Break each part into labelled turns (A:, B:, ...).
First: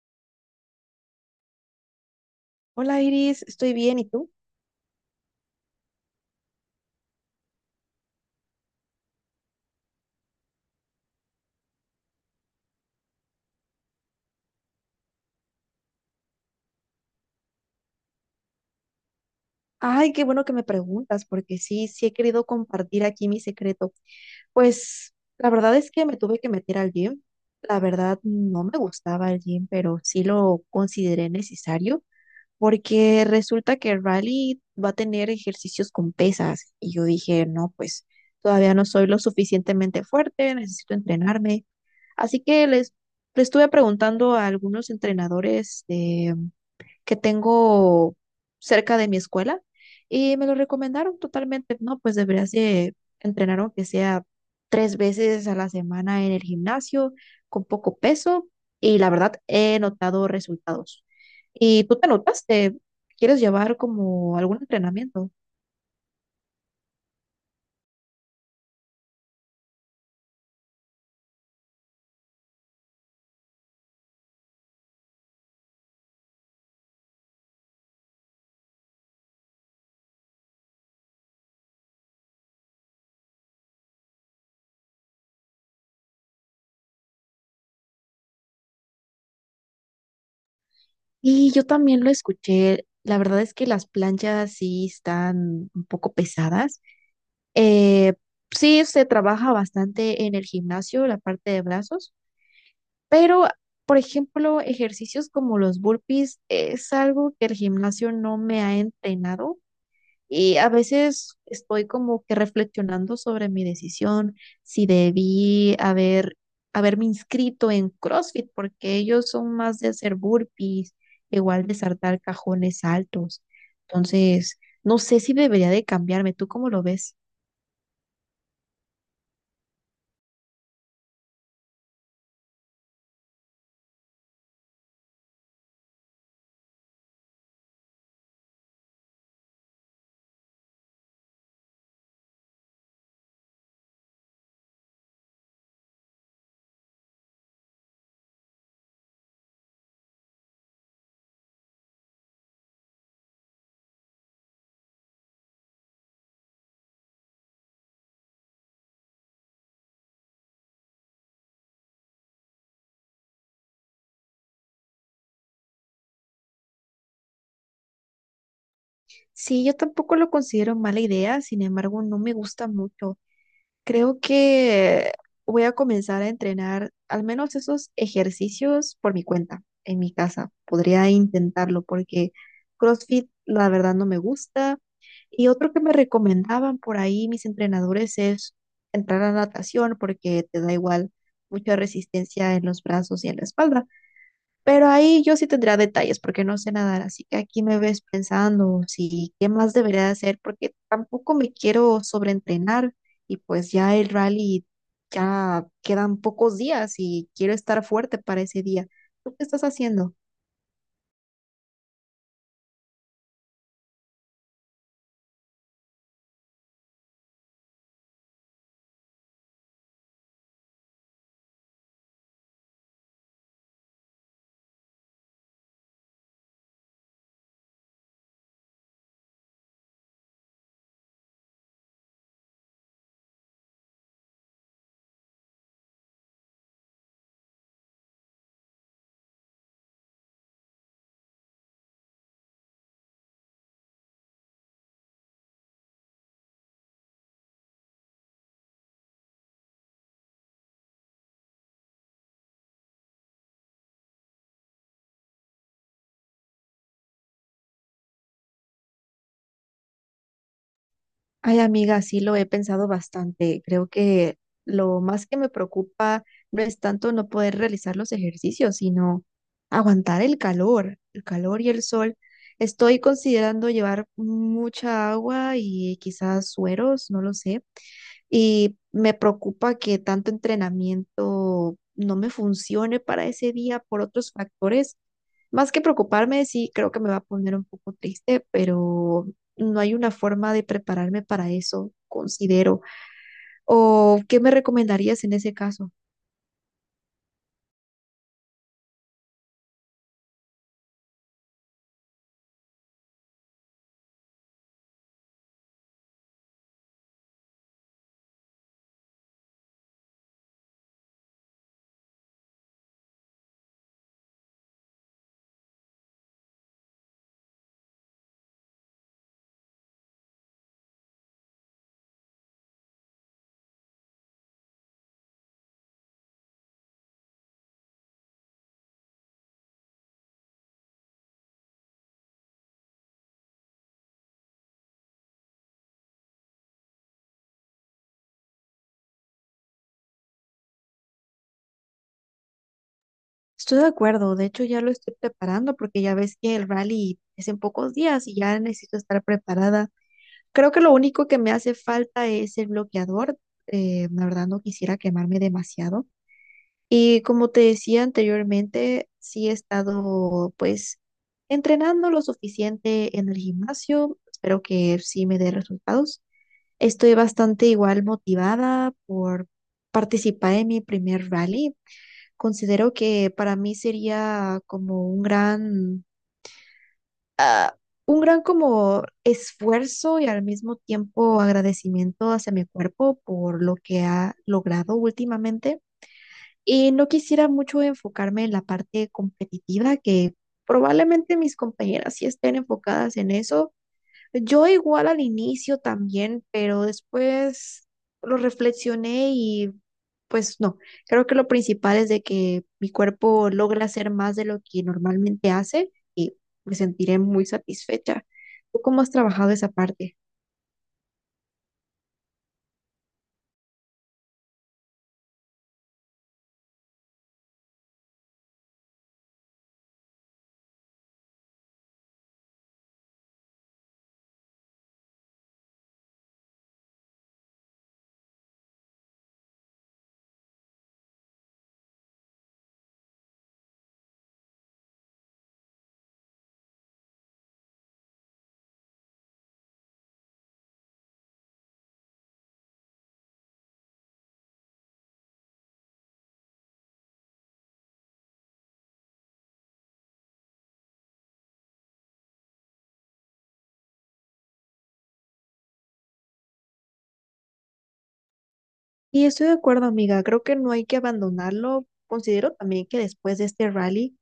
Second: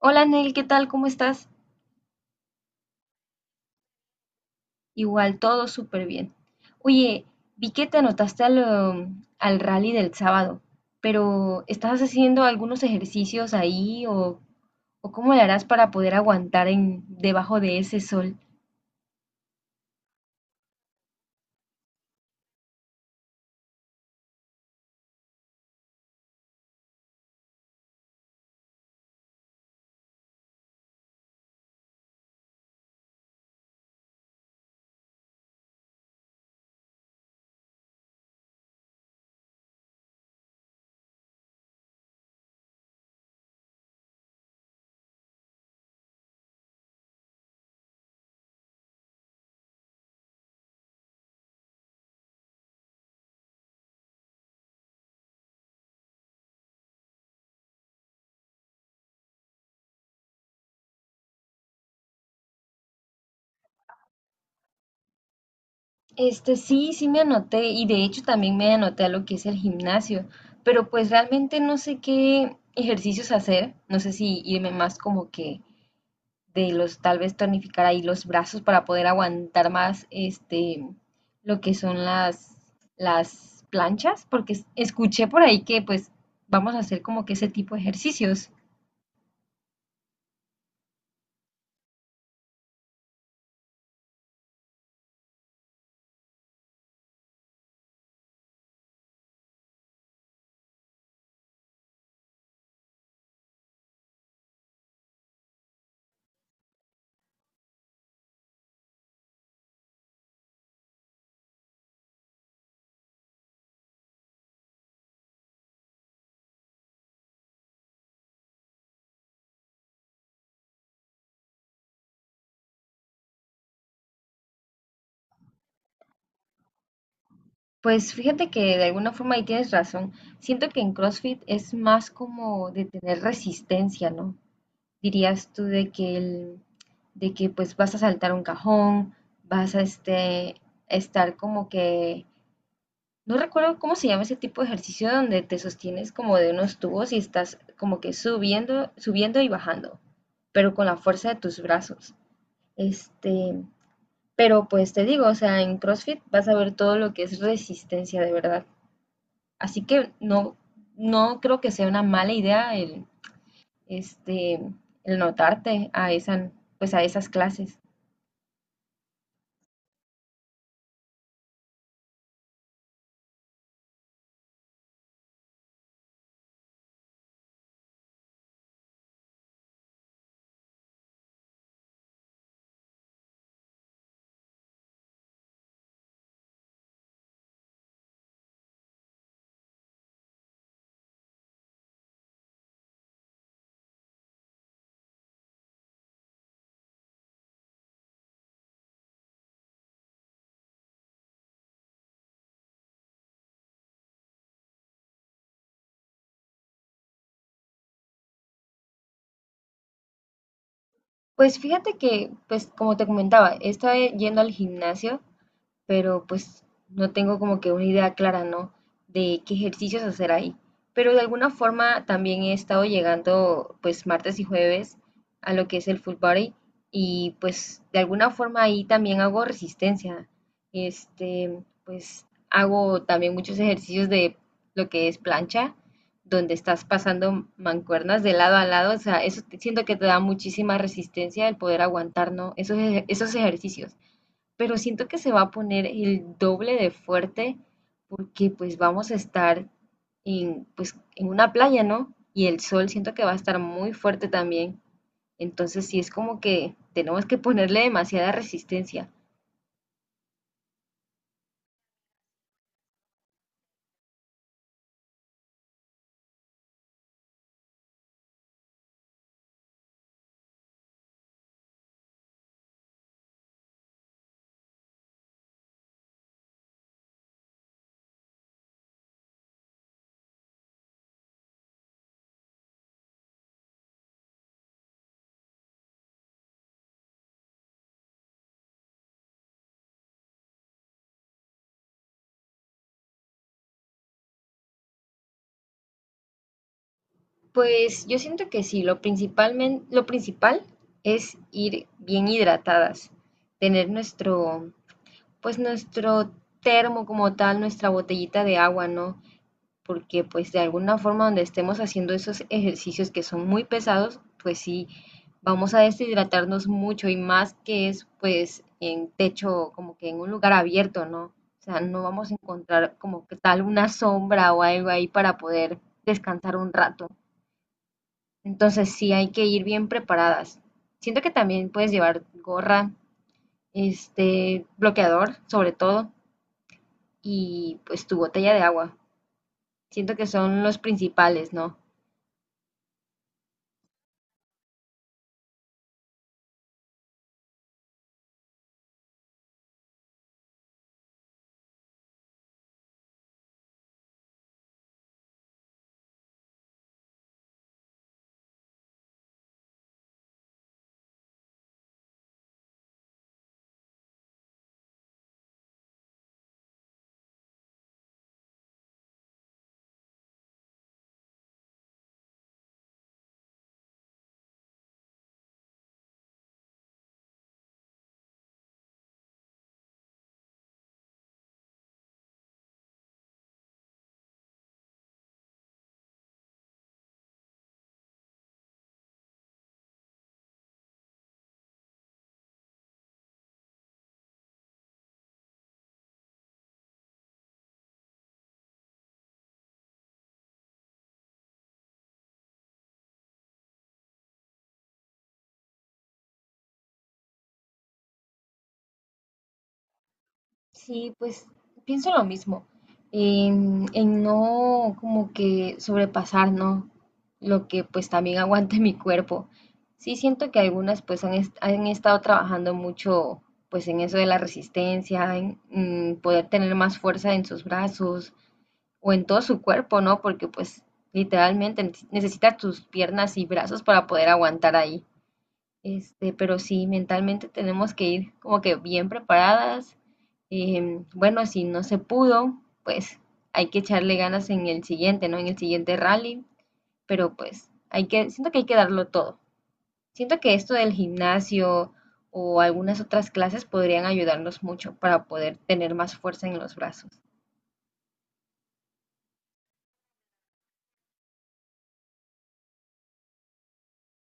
A: Hola Nel, ¿qué tal? ¿Cómo estás?
B: Hola Iris, estoy bien, ¿y tú?
A: Igual, todo súper bien. Oye, vi que te anotaste al rally del sábado, pero ¿estás haciendo algunos ejercicios ahí o cómo le harás para poder aguantar en, debajo de ese sol?
B: Ay, qué bueno que me preguntas, porque sí, sí he querido compartir aquí mi secreto. Pues la verdad es que me tuve que meter al gym. La verdad no me gustaba el gym, pero sí lo consideré necesario, porque resulta que Riley va a tener ejercicios con pesas. Y yo dije, no, pues todavía no soy lo suficientemente fuerte, necesito entrenarme. Así que le estuve preguntando a algunos entrenadores que tengo cerca de mi escuela y me lo recomendaron totalmente. No, pues deberías de entrenar aunque sea tres veces a la semana en el gimnasio con poco peso y la verdad he notado resultados. ¿Y tú te notaste? ¿Quieres llevar como algún entrenamiento?
A: Sí, me anoté y de hecho también me anoté a lo que es el gimnasio, pero pues realmente no sé qué ejercicios hacer, no sé si irme más como que de los, tal vez tonificar ahí los brazos para poder aguantar más este lo que son las planchas, porque escuché por ahí que pues vamos a hacer como que ese tipo de ejercicios.
B: Y yo también lo escuché. La verdad es que las planchas sí están un poco pesadas. Eh, sí se trabaja bastante en el gimnasio, la parte de brazos, pero, por ejemplo, ejercicios como los burpees es algo que el gimnasio no me ha entrenado y a veces estoy como que reflexionando sobre mi decisión, si debí haberme inscrito en CrossFit, porque ellos son más de hacer burpees, igual de saltar cajones altos. Entonces, no sé si debería de cambiarme. ¿Tú cómo lo ves?
A: Pues fíjate que de alguna forma ahí tienes razón. Siento que en CrossFit es más como de tener resistencia, ¿no? Dirías tú de que el, de que pues vas a saltar un cajón, vas a este estar como que... No recuerdo cómo se llama ese tipo de ejercicio donde te sostienes como de unos tubos y estás como que subiendo y bajando, pero con la fuerza de tus brazos. Este, pero pues te digo, o sea, en CrossFit vas a ver todo lo que es resistencia de verdad. Así que no, no creo que sea una mala idea este, el notarte a esa, pues a esas clases.
B: Sí, yo tampoco lo considero mala idea, sin embargo, no me gusta mucho. Creo que voy a comenzar a entrenar al menos esos ejercicios por mi cuenta, en mi casa. Podría intentarlo porque CrossFit la verdad no me gusta. Y otro que me recomendaban por ahí mis entrenadores es entrar a natación porque te da igual mucha resistencia en los brazos y en la espalda. Pero ahí yo sí tendría detalles porque no sé nadar, así que aquí me ves pensando si qué más debería hacer porque tampoco me quiero sobreentrenar y pues ya el rally ya quedan pocos días y quiero estar fuerte para ese día. ¿Tú qué estás haciendo?
A: Pues fíjate que, pues como te comentaba, estaba yendo al gimnasio pero pues no tengo como que una idea clara, ¿no? De qué ejercicios hacer ahí. Pero de alguna forma también he estado llegando pues martes y jueves a lo que es el full body y pues de alguna forma ahí también hago resistencia. Este, pues hago también muchos ejercicios de lo que es plancha, donde estás pasando mancuernas de lado a lado, o sea, siento que te da muchísima resistencia el poder aguantar, ¿no? Esos ejercicios, pero siento que se va a poner el doble de fuerte porque pues vamos a estar en, pues, en una playa, ¿no? Y el sol siento que va a estar muy fuerte también. Entonces sí es como que tenemos que ponerle demasiada resistencia.
B: Ay, amiga, sí lo he pensado bastante. Creo que lo más que me preocupa no es tanto no poder realizar los ejercicios, sino aguantar el calor y el sol. Estoy considerando llevar mucha agua y quizás sueros, no lo sé. Y me preocupa que tanto entrenamiento no me funcione para ese día por otros factores más que preocuparme, sí creo que me va a poner un poco triste, pero no hay una forma de prepararme para eso, considero. ¿O qué me recomendarías en ese caso?
A: Pues yo siento que sí, lo principal es ir bien hidratadas, tener nuestro, pues nuestro termo como tal, nuestra botellita de agua, ¿no? Porque pues de alguna forma donde estemos haciendo esos ejercicios que son muy pesados, pues sí, vamos a deshidratarnos mucho y más que es pues en techo, como que en un lugar abierto, ¿no? O sea, no vamos a encontrar como que tal una sombra o algo ahí para poder descansar un rato. Entonces sí hay que ir bien preparadas. Siento que también puedes llevar gorra, este bloqueador sobre todo y pues tu botella de agua. Siento que son los principales, ¿no?
B: Estoy de acuerdo, de hecho ya lo estoy preparando porque ya ves que el rally es en pocos días y ya necesito estar preparada. Creo que lo único que me hace falta es el bloqueador. La verdad no quisiera quemarme demasiado. Y como te decía anteriormente, sí he estado pues entrenando lo suficiente en el gimnasio. Espero que sí me dé resultados. Estoy bastante igual motivada por participar en mi primer rally. Considero que para mí sería como ah, un gran como esfuerzo y al mismo tiempo agradecimiento hacia mi cuerpo por lo que ha logrado últimamente. Y no quisiera mucho enfocarme en la parte competitiva, que probablemente mis compañeras sí estén enfocadas en eso. Yo igual al inicio también, pero después lo reflexioné y pues no, creo que lo principal es de que mi cuerpo logra hacer más de lo que normalmente hace y me sentiré muy satisfecha. ¿Tú cómo has trabajado esa parte?
A: Sí, pues pienso lo mismo, en no como que sobrepasar, ¿no? Lo que pues también aguante mi cuerpo. Sí siento que algunas pues han estado trabajando mucho pues en eso de la resistencia, en poder tener más fuerza en sus brazos o en todo su cuerpo, ¿no? Porque pues literalmente necesitas tus piernas y brazos para poder aguantar ahí. Pero sí, mentalmente tenemos que ir como que bien preparadas. Bueno, si no se pudo, pues hay que echarle ganas en el siguiente, ¿no? En el siguiente rally, pero pues hay que, siento que hay que darlo todo. Siento que esto del gimnasio o algunas otras clases podrían ayudarnos mucho para poder tener más fuerza en los brazos.
B: Y estoy de acuerdo, amiga. Creo que no hay que abandonarlo. Considero también que después de este rally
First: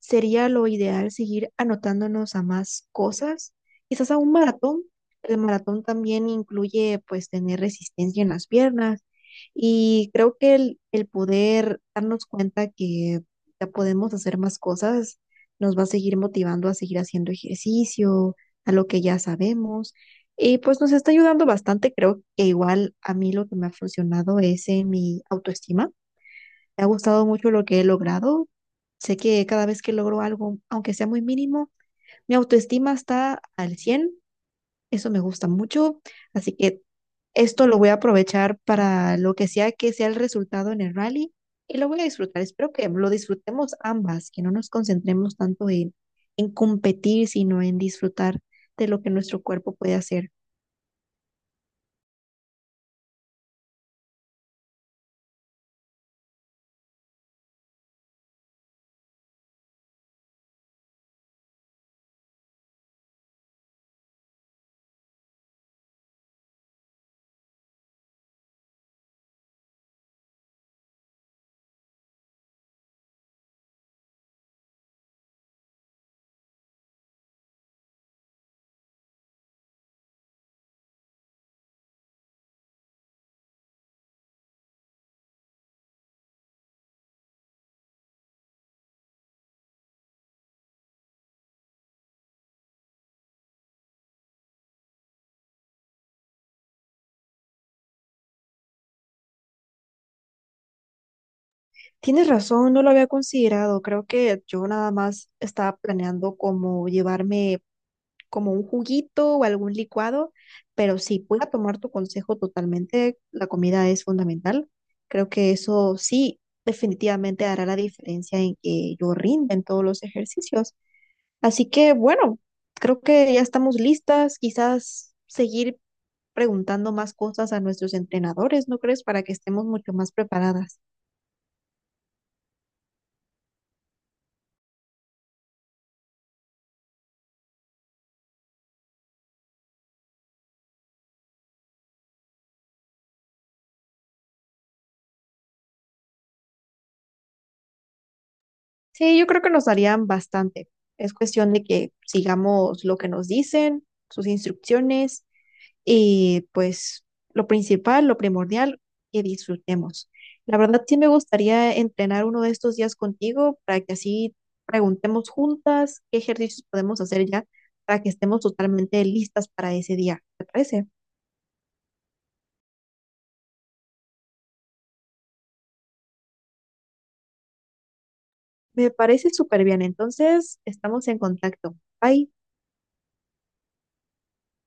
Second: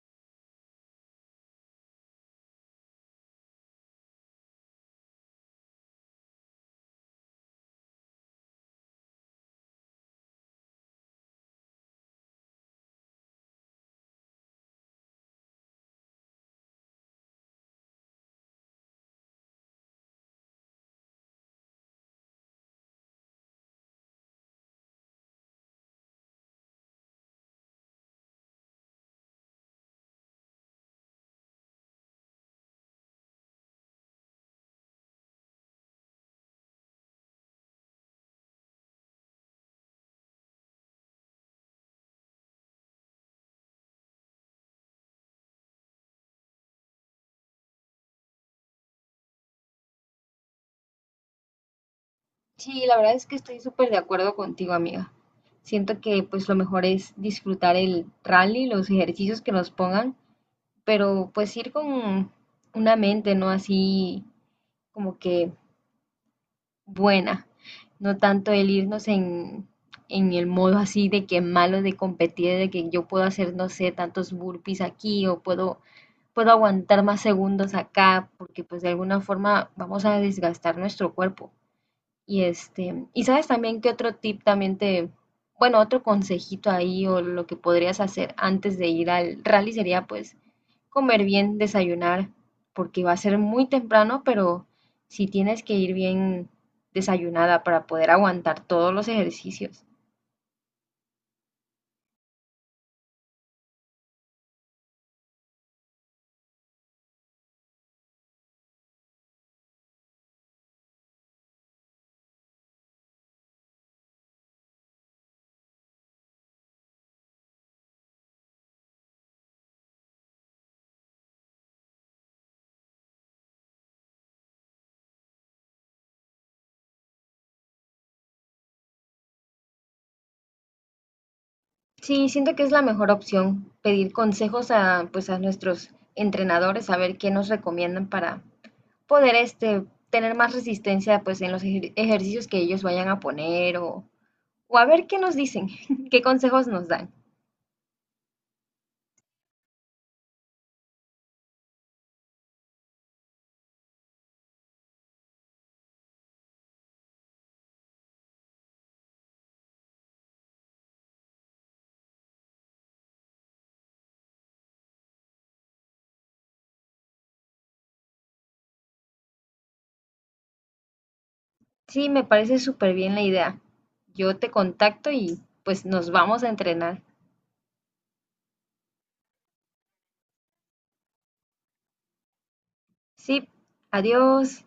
B: sería lo ideal seguir anotándonos a más cosas, quizás a un maratón. El maratón también incluye pues tener resistencia en las piernas y creo que el poder darnos cuenta que ya podemos hacer más cosas nos va a seguir motivando a seguir haciendo ejercicio, a lo que ya sabemos. Y pues nos está ayudando bastante, creo que igual a mí lo que me ha funcionado es en mi autoestima. Me ha gustado mucho lo que he logrado. Sé que cada vez que logro algo, aunque sea muy mínimo, mi autoestima está al 100. Eso me gusta mucho. Así que esto lo voy a aprovechar para lo que sea el resultado en el rally y lo voy a disfrutar. Espero que lo disfrutemos ambas, que no nos concentremos tanto en competir, sino en disfrutar de lo que nuestro cuerpo puede hacer.
A: Sí, la verdad es que estoy súper de acuerdo contigo, amiga. Siento que pues lo mejor es disfrutar el rally, los ejercicios que nos pongan, pero pues ir con una mente, ¿no? Así como que buena, no tanto el irnos en el modo así de que malo de competir, de que yo puedo hacer, no sé, tantos burpees aquí o puedo, puedo aguantar más segundos acá, porque pues de alguna forma vamos a desgastar nuestro cuerpo. Y este, y sabes también que otro tip también te, bueno, otro consejito ahí o lo que podrías hacer antes de ir al rally sería pues comer bien, desayunar, porque va a ser muy temprano, pero sí tienes que ir bien desayunada para poder aguantar todos los ejercicios.
B: Tienes razón, no lo había considerado. Creo que yo nada más estaba planeando como llevarme como un juguito o algún licuado, pero sí, voy a tomar tu consejo totalmente. La comida es fundamental. Creo que eso sí definitivamente hará la diferencia en que yo rinda en todos los ejercicios. Así que bueno, creo que ya estamos listas. Quizás seguir preguntando más cosas a nuestros entrenadores, ¿no crees? Para que estemos mucho más preparadas.
A: Sí, siento que es la mejor opción pedir consejos a, pues, a nuestros entrenadores, saber qué nos recomiendan para poder este, tener más resistencia pues, en los ejercicios que ellos vayan a poner o a ver qué nos dicen, qué consejos nos dan.
B: Sí, yo creo que nos darían bastante. Es cuestión de que sigamos lo que nos dicen, sus instrucciones y pues lo principal, lo primordial, que disfrutemos. La verdad sí me gustaría entrenar uno de estos días contigo para que así preguntemos juntas qué ejercicios podemos hacer ya para que estemos totalmente listas para ese día. ¿Te parece?
A: Sí, me parece súper bien la idea. Yo te contacto y pues nos vamos a entrenar.
B: Me parece súper bien. Entonces, estamos en contacto. Bye.
A: Sí. Adiós.